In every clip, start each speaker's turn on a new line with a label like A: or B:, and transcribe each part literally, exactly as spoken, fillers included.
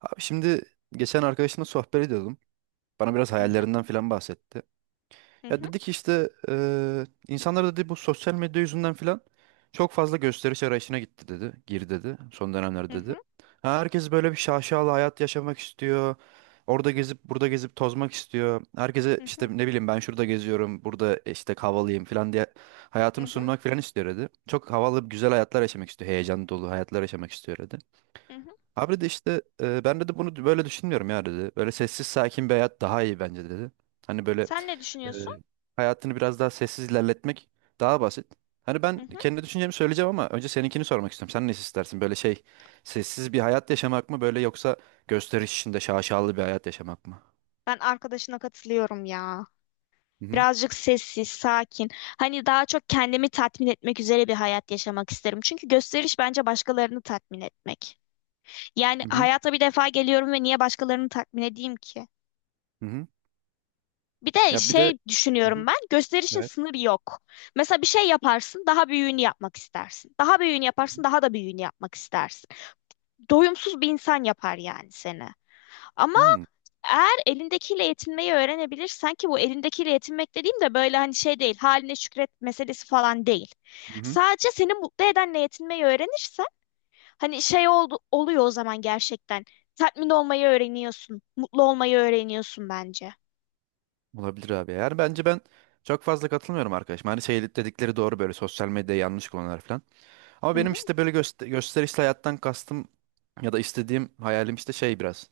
A: Abi şimdi geçen arkadaşımla sohbet ediyordum. Bana biraz
B: Hı hı,
A: hayallerinden filan bahsetti.
B: hı
A: Ya
B: hı,
A: dedi ki işte eee insanlar dedi bu sosyal medya yüzünden filan çok fazla gösteriş arayışına gitti dedi. Gir dedi son
B: hı
A: dönemlerde dedi.
B: hı,
A: Ha, herkes böyle bir şaşalı hayat yaşamak istiyor. Orada gezip burada gezip tozmak istiyor. Herkese
B: hı
A: işte
B: hı,
A: ne bileyim ben şurada geziyorum, burada işte havalıyım filan diye
B: hı
A: hayatını
B: hı,
A: sunmak filan istiyor dedi. Çok havalı güzel hayatlar yaşamak istiyor. Heyecan dolu hayatlar yaşamak istiyor dedi.
B: hı hı.
A: Abi de işte e, ben dedi bunu böyle düşünmüyorum ya dedi. Böyle sessiz sakin bir hayat daha iyi bence dedi. Hani böyle
B: Sen ne
A: e,
B: düşünüyorsun?
A: hayatını biraz daha sessiz ilerletmek daha basit. Hani
B: Hı
A: ben
B: hı.
A: kendi düşüncemi söyleyeceğim ama önce seninkini sormak istiyorum. Sen ne istersin? Böyle şey sessiz bir hayat yaşamak mı böyle yoksa gösteriş içinde şaşalı bir hayat yaşamak mı?
B: Ben arkadaşına katılıyorum ya.
A: Hı hı.
B: Birazcık sessiz, sakin. Hani daha çok kendimi tatmin etmek üzere bir hayat yaşamak isterim. Çünkü gösteriş bence başkalarını tatmin etmek. Yani
A: Hı hı.
B: hayata bir defa geliyorum ve niye başkalarını tatmin edeyim ki?
A: Hı hı.
B: Bir de
A: Ya bir de.
B: şey
A: Hı
B: düşünüyorum
A: hı.
B: ben, gösterişin
A: Evet.
B: sınırı yok. Mesela bir şey yaparsın, daha büyüğünü yapmak istersin. Daha büyüğünü
A: Hı
B: yaparsın,
A: hı.
B: daha da büyüğünü yapmak istersin. Doyumsuz bir insan yapar yani seni. Ama
A: Hmm,
B: eğer elindekiyle yetinmeyi öğrenebilirsen ki bu elindekiyle yetinmek dediğim de böyle hani şey değil, haline şükret meselesi falan değil.
A: hı hı.
B: Sadece seni mutlu edenle yetinmeyi öğrenirsen hani şey oldu, oluyor o zaman gerçekten. Tatmin olmayı öğreniyorsun, mutlu olmayı öğreniyorsun bence.
A: Olabilir abi. Yani bence ben çok fazla katılmıyorum arkadaşım. Hani şey dedikleri doğru böyle sosyal medya yanlış kullananlar falan. Ama
B: Hı
A: benim
B: hı,
A: işte böyle göster gösterişli hayattan kastım ya da istediğim hayalim işte şey biraz.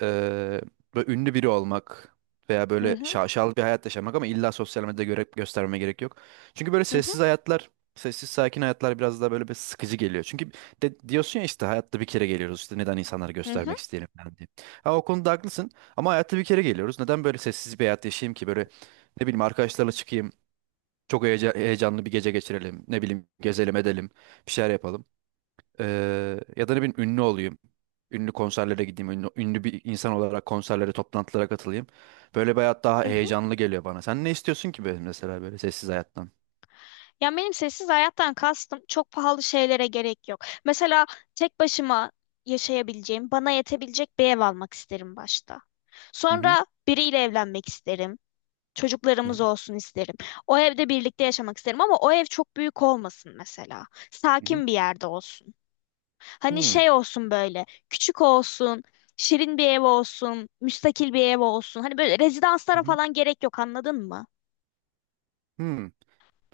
A: eee, böyle ünlü biri olmak veya
B: hı
A: böyle
B: hı,
A: şaşalı bir hayat yaşamak ama illa sosyal medyada göre göstermeme gerek yok. Çünkü böyle
B: hı hı,
A: sessiz hayatlar, sessiz sakin hayatlar biraz daha böyle bir sıkıcı geliyor. Çünkü de, diyorsun ya işte hayatta bir kere geliyoruz işte neden insanları
B: hı hı,
A: göstermek isteyelim falan diye. Ha, o konuda haklısın ama hayatta bir kere geliyoruz. Neden böyle sessiz bir hayat yaşayayım ki böyle ne bileyim arkadaşlarla çıkayım. Çok heyece- heyecanlı bir gece geçirelim. Ne bileyim gezelim edelim. Bir şeyler yapalım. Ee, ya da ne bileyim ünlü olayım. Ünlü konserlere gideyim. Ünlü, ünlü bir insan olarak konserlere, toplantılara katılayım. Böyle bir hayat daha
B: hı hı.
A: heyecanlı geliyor bana. Sen ne istiyorsun ki böyle mesela böyle sessiz hayattan?
B: Ya benim sessiz hayattan kastım çok pahalı şeylere gerek yok. Mesela tek başıma yaşayabileceğim, bana yetebilecek bir ev almak isterim başta.
A: Hı hı.
B: Sonra biriyle evlenmek isterim.
A: Hı hı.
B: Çocuklarımız olsun isterim. O evde birlikte yaşamak isterim ama o ev çok büyük olmasın mesela.
A: Hı hı.
B: Sakin bir yerde olsun. Hani şey
A: Hmm,
B: olsun böyle, küçük olsun, şirin bir ev olsun, müstakil bir ev olsun. Hani böyle
A: hı
B: rezidanslara
A: hı,
B: falan gerek yok, anladın mı?
A: hmm.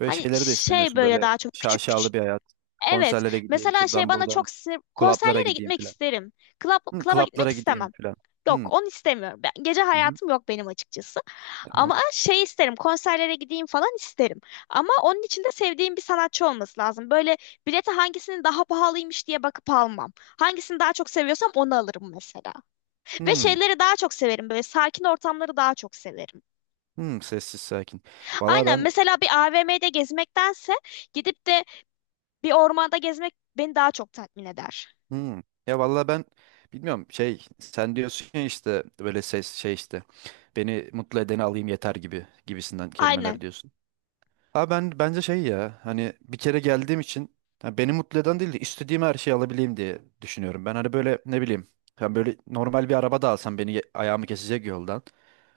A: Böyle şeyleri de
B: şey
A: istemiyorsun.
B: böyle
A: Böyle
B: daha çok küçük
A: şaşalı
B: küçük.
A: bir hayat.
B: Evet.
A: Konserlere gideyim
B: Mesela şey
A: şuradan
B: bana
A: buradan.
B: çok sinir...
A: Klaplara
B: Konserlere
A: gideyim
B: gitmek
A: filan.
B: isterim. Club,
A: Hı,
B: club'a gitmek
A: klaplara
B: istemem.
A: gideyim filan.
B: Yok,
A: Hı.
B: onu istemiyorum. Ben, gece
A: Hı hı.
B: hayatım yok benim açıkçası.
A: Tamam.
B: Ama şey isterim, konserlere gideyim falan isterim. Ama onun için de sevdiğim bir sanatçı olması lazım. Böyle bilete hangisinin daha pahalıymış diye bakıp almam. Hangisini daha çok seviyorsam onu alırım mesela. Ve
A: Hı.
B: şeyleri daha çok severim. Böyle sakin ortamları daha çok severim.
A: Hı. Sessiz sakin. Valla
B: Aynen,
A: ben.
B: mesela bir A V M'de gezmektense gidip de bir ormanda gezmek beni daha çok tatmin eder.
A: Hmm. Ya vallahi ben bilmiyorum şey sen diyorsun ya işte böyle ses şey işte beni mutlu edeni alayım yeter gibi gibisinden
B: Aynen.
A: kelimeler diyorsun. Ha ben bence şey ya hani bir kere geldiğim için ha beni mutlu eden değil de istediğim her şeyi alabileyim diye düşünüyorum. Ben hani böyle ne bileyim ben böyle normal bir araba da alsam beni ye- ayağımı kesecek yoldan.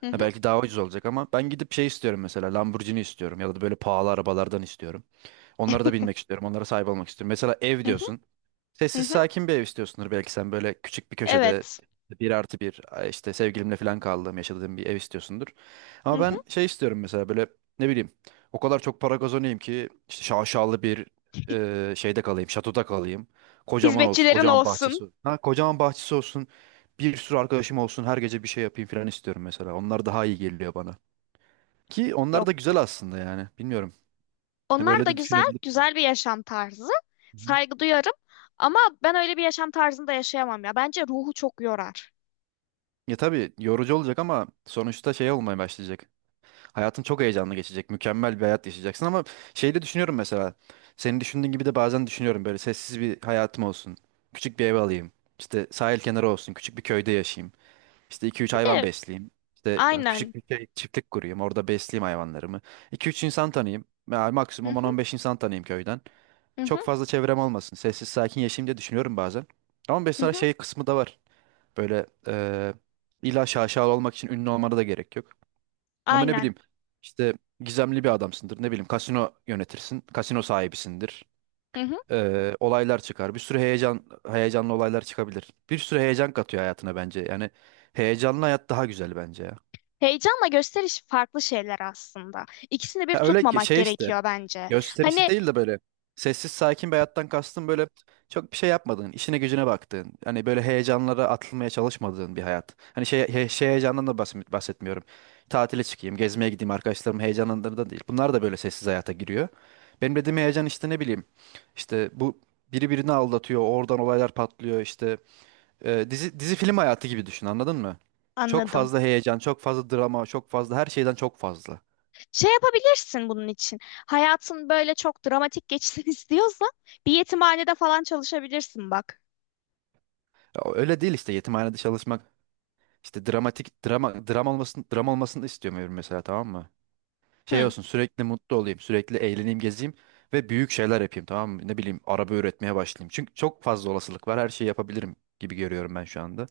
B: Hı
A: Ha
B: hı,
A: belki daha ucuz olacak ama ben gidip şey istiyorum mesela Lamborghini istiyorum ya da böyle pahalı arabalardan istiyorum. Onlara da binmek istiyorum. Onlara sahip olmak istiyorum. Mesela ev
B: hı hı,
A: diyorsun.
B: hı
A: Sessiz
B: hı.
A: sakin bir ev istiyorsundur belki sen böyle küçük bir köşede
B: Evet.
A: bir artı bir ay işte sevgilimle falan kaldığım yaşadığım bir ev istiyorsundur.
B: Hı
A: Ama
B: hı.
A: ben şey istiyorum mesela böyle ne bileyim o kadar çok para kazanayım ki işte şaşalı bir e, şeyde kalayım şatoda kalayım. Kocaman olsun
B: Hizmetçilerin
A: kocaman
B: olsun.
A: bahçesi olsun. Ha, kocaman bahçesi olsun bir sürü arkadaşım olsun her gece bir şey yapayım falan istiyorum mesela. Onlar daha iyi geliyor bana. Ki onlar da
B: Yok.
A: güzel aslında yani bilmiyorum.
B: Onlar
A: Böyle
B: da
A: de
B: güzel,
A: düşünebilirim.
B: güzel bir yaşam tarzı.
A: Hı hı.
B: Saygı duyarım. Ama ben öyle bir yaşam tarzında yaşayamam ya. Bence ruhu çok yorar.
A: Ya tabii yorucu olacak ama sonuçta şey olmaya başlayacak. Hayatın çok heyecanlı geçecek. Mükemmel bir hayat yaşayacaksın ama şeyi de düşünüyorum mesela. Senin düşündüğün gibi de bazen düşünüyorum böyle sessiz bir hayatım olsun. Küçük bir ev alayım. İşte sahil kenarı olsun. Küçük bir köyde yaşayayım. İşte iki üç
B: Bir
A: hayvan
B: de
A: besleyeyim. İşte
B: aynen.
A: küçük bir şey, çiftlik kurayım. Orada besleyeyim hayvanlarımı. iki üç insan tanıyayım. Yani
B: Hı
A: maksimum on
B: hı,
A: on beş insan tanıyayım köyden.
B: hı hı,
A: Çok fazla çevrem olmasın. Sessiz sakin yaşayayım diye düşünüyorum bazen. Ama
B: hı
A: mesela
B: hı,
A: şey kısmı da var. Böyle eee illa şaşalı olmak için ünlü olmana da gerek yok. Ama ne
B: aynen.
A: bileyim işte gizemli bir adamsındır. Ne bileyim kasino yönetirsin. Kasino sahibisindir.
B: Hı hı.
A: Ee, olaylar çıkar. Bir sürü heyecan heyecanlı olaylar çıkabilir. Bir sürü heyecan katıyor hayatına bence. Yani heyecanlı hayat daha güzel bence ya.
B: Heyecanla gösteriş farklı şeyler aslında. İkisini bir
A: Ya öyle ge-
B: tutmamak
A: şey işte
B: gerekiyor bence.
A: gösterişi
B: Hani
A: değil de böyle sessiz sakin bir hayattan kastım böyle çok bir şey yapmadığın, işine gücüne baktığın, hani böyle heyecanlara atılmaya çalışmadığın bir hayat. Hani şey, he- şey heyecandan da bahs- bahsetmiyorum. Tatile çıkayım, gezmeye gideyim arkadaşlarım heyecanından da değil. Bunlar da böyle sessiz hayata giriyor. Benim dediğim heyecan işte ne bileyim işte bu biri birini aldatıyor, oradan olaylar patlıyor işte e, dizi dizi film hayatı gibi düşün anladın mı? Çok
B: anladım.
A: fazla heyecan, çok fazla drama, çok fazla her şeyden çok fazla.
B: Şey yapabilirsin bunun için. Hayatın böyle çok dramatik geçsin istiyorsan bir yetimhanede falan çalışabilirsin, bak.
A: Ya öyle değil işte yetimhanede çalışmak işte dramatik drama dram olmasını dram olmasını istemiyorum mesela tamam mı? Şey
B: Hı,
A: olsun sürekli mutlu olayım, sürekli eğleneyim, gezeyim ve büyük şeyler yapayım tamam mı? Ne bileyim araba üretmeye başlayayım. Çünkü çok fazla olasılık var. Her şeyi yapabilirim gibi görüyorum ben şu anda.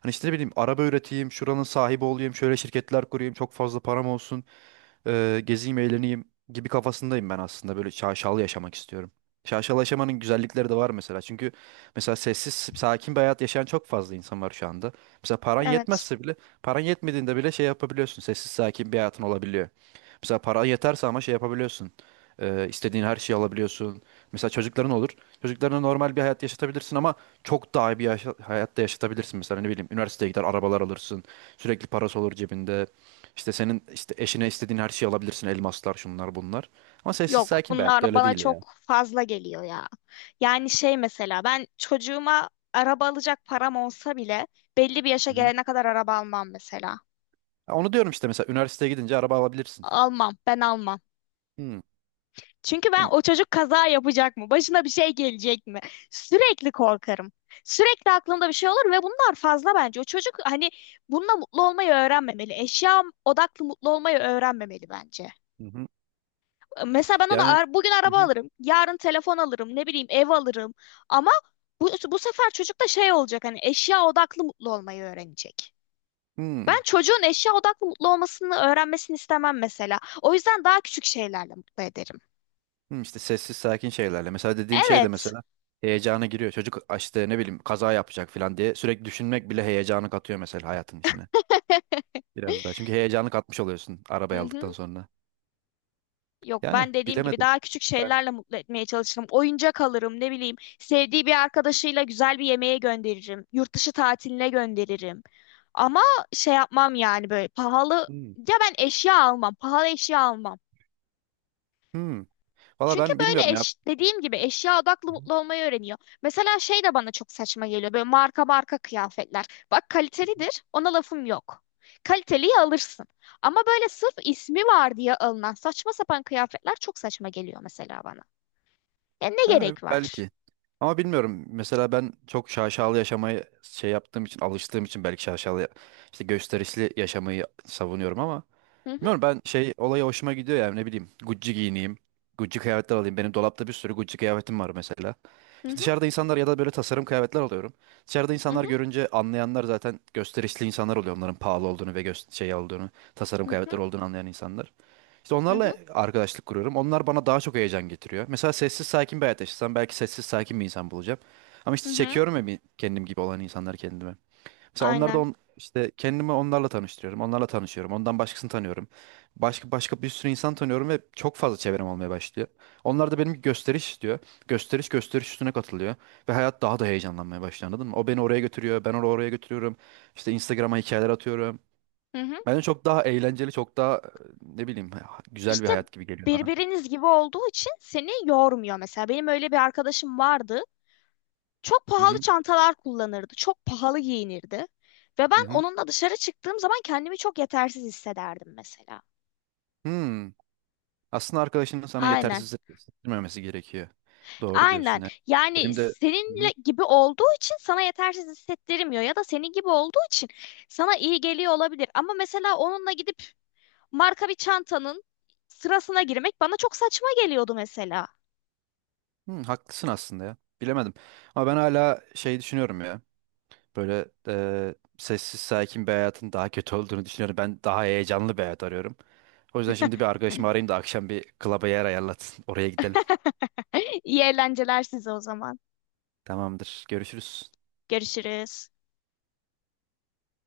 A: Hani işte ne bileyim araba üreteyim, şuranın sahibi olayım, şöyle şirketler kurayım, çok fazla param olsun e, gezeyim, eğleneyim gibi kafasındayım ben aslında. Böyle şaşalı yaşamak istiyorum. Şaşalı yaşamanın güzellikleri de var mesela. Çünkü mesela sessiz, sakin bir hayat yaşayan çok fazla insan var şu anda. Mesela paran
B: evet.
A: yetmezse bile, paran yetmediğinde bile şey yapabiliyorsun. Sessiz, sakin bir hayatın olabiliyor. Mesela paran yeterse ama şey yapabiliyorsun. Ee, istediğin her şeyi alabiliyorsun. Mesela çocukların olur. Çocuklarına normal bir hayat yaşatabilirsin ama çok daha iyi bir yaşa- hayatta yaşatabilirsin. Mesela ne bileyim üniversiteye gider arabalar alırsın. Sürekli parası olur cebinde. İşte senin işte eşine istediğin her şeyi alabilirsin. Elmaslar, şunlar, bunlar. Ama sessiz
B: Yok,
A: sakin bir hayatta
B: bunlar
A: öyle
B: bana
A: değil ya.
B: çok fazla geliyor ya. Yani şey mesela ben çocuğuma araba alacak param olsa bile belli bir yaşa
A: Hı-hı.
B: gelene kadar araba almam mesela.
A: Ya onu diyorum işte mesela üniversiteye gidince araba alabilirsin.
B: Almam, ben almam.
A: Hı.
B: Çünkü ben,
A: Hem-.
B: o çocuk kaza yapacak mı? Başına bir şey gelecek mi? Sürekli korkarım. Sürekli aklımda bir şey olur ve bunlar fazla bence. O çocuk hani bununla mutlu olmayı öğrenmemeli. Eşya odaklı mutlu olmayı öğrenmemeli bence.
A: Hı-hı.
B: Mesela ben ona
A: Yani.
B: ar- bugün araba
A: Hı-hı.
B: alırım, yarın telefon alırım, ne bileyim ev alırım. Ama bu, bu sefer çocuk da şey olacak, hani eşya odaklı mutlu olmayı öğrenecek.
A: Hı. Hı.
B: Ben çocuğun eşya odaklı mutlu olmasını öğrenmesini istemem mesela. O yüzden daha küçük şeylerle mutlu ederim.
A: Hı, işte sessiz sakin şeylerle. Mesela dediğim şey de
B: Evet.
A: mesela heyecana giriyor. Çocuk işte ne bileyim kaza yapacak falan diye sürekli düşünmek bile heyecanı katıyor mesela hayatın içine. Biraz daha. Çünkü heyecanı katmış oluyorsun
B: Hı
A: arabayı
B: hı.
A: aldıktan sonra.
B: Yok,
A: Yani
B: ben dediğim gibi
A: bilemedim.
B: daha küçük
A: Ben.
B: şeylerle mutlu etmeye çalışırım. Oyuncak alırım ne bileyim. Sevdiği bir arkadaşıyla güzel bir yemeğe gönderirim. Yurt dışı tatiline gönderirim. Ama şey yapmam yani, böyle pahalı,
A: Hı.
B: ya ben eşya almam, pahalı eşya almam.
A: Hı. Valla
B: Çünkü
A: ben
B: böyle
A: bilmiyorum ya.
B: eş, dediğim gibi eşya odaklı
A: Hı hı.
B: mutlu olmayı öğreniyor. Mesela şey de bana çok saçma geliyor. Böyle marka marka kıyafetler. Bak, kalitelidir. Ona lafım yok. Kaliteliyi alırsın. Ama böyle sırf ismi var diye alınan saçma sapan kıyafetler çok saçma geliyor mesela bana. Ya ne
A: Ha,
B: gerek var?
A: belki. Ama bilmiyorum. Mesela ben çok şaşalı yaşamayı şey yaptığım için, alıştığım için belki şaşalı işte gösterişli yaşamayı savunuyorum ama
B: Hı hı,
A: bilmiyorum ben şey olaya hoşuma gidiyor yani ne bileyim Gucci giyineyim. Gucci kıyafetler alayım. Benim dolapta bir sürü Gucci kıyafetim var mesela.
B: hı
A: İşte
B: hı,
A: dışarıda insanlar ya da böyle tasarım kıyafetler alıyorum. Dışarıda
B: hı
A: insanlar görünce anlayanlar zaten gösterişli insanlar oluyor. Onların pahalı olduğunu ve gös- şey olduğunu, tasarım
B: hı, hı
A: kıyafetler olduğunu anlayan insanlar. İşte
B: hı,
A: onlarla
B: hı
A: arkadaşlık kuruyorum. Onlar bana daha çok heyecan getiriyor. Mesela sessiz sakin bir hayat yaşasam belki sessiz sakin bir insan bulacağım. Ama işte
B: hı.
A: çekiyorum ya bir kendim gibi olan insanları kendime. Mesela onlar da
B: Aynen.
A: on, işte kendimi onlarla tanıştırıyorum. Onlarla tanışıyorum. Ondan başkasını tanıyorum. Başka başka bir sürü insan tanıyorum ve çok fazla çevrem olmaya başlıyor. Onlar da benim gösteriş istiyor. Gösteriş gösteriş üstüne katılıyor. Ve hayat daha da heyecanlanmaya başlıyor anladın mı? O beni oraya götürüyor. Ben onu oraya götürüyorum. İşte Instagram'a hikayeler atıyorum.
B: Hı hı.
A: Bence çok daha eğlenceli, çok daha e, ne bileyim ha- güzel bir
B: İşte
A: hayat gibi geliyor bana.
B: birbiriniz gibi olduğu için seni yormuyor. Mesela benim öyle bir arkadaşım vardı. Çok
A: Hı
B: pahalı
A: hı.
B: çantalar kullanırdı. Çok pahalı giyinirdi. Ve
A: Hı
B: ben
A: hı.
B: onunla dışarı çıktığım zaman kendimi çok yetersiz hissederdim mesela.
A: Hmm. Aslında arkadaşının sana
B: Aynen.
A: yetersiz hissettirmemesi gerekiyor. Doğru diyorsun
B: Aynen.
A: ya.
B: Yani
A: Benim de. Hı hı.
B: seninle gibi olduğu için sana yetersiz hissettirmiyor, ya da senin gibi olduğu için sana iyi geliyor olabilir. Ama mesela onunla gidip marka bir çantanın sırasına girmek bana çok saçma geliyordu mesela.
A: Hı, haklısın aslında ya. Bilemedim. Ama ben hala şey düşünüyorum ya. Böyle e, sessiz sakin bir hayatın daha kötü olduğunu düşünüyorum. Ben daha heyecanlı bir hayat arıyorum. O yüzden şimdi bir arkadaşımı arayayım da akşam bir klaba yer ayarlatsın. Oraya gidelim.
B: İyi eğlenceler size o zaman.
A: Tamamdır. Görüşürüz.
B: Görüşürüz.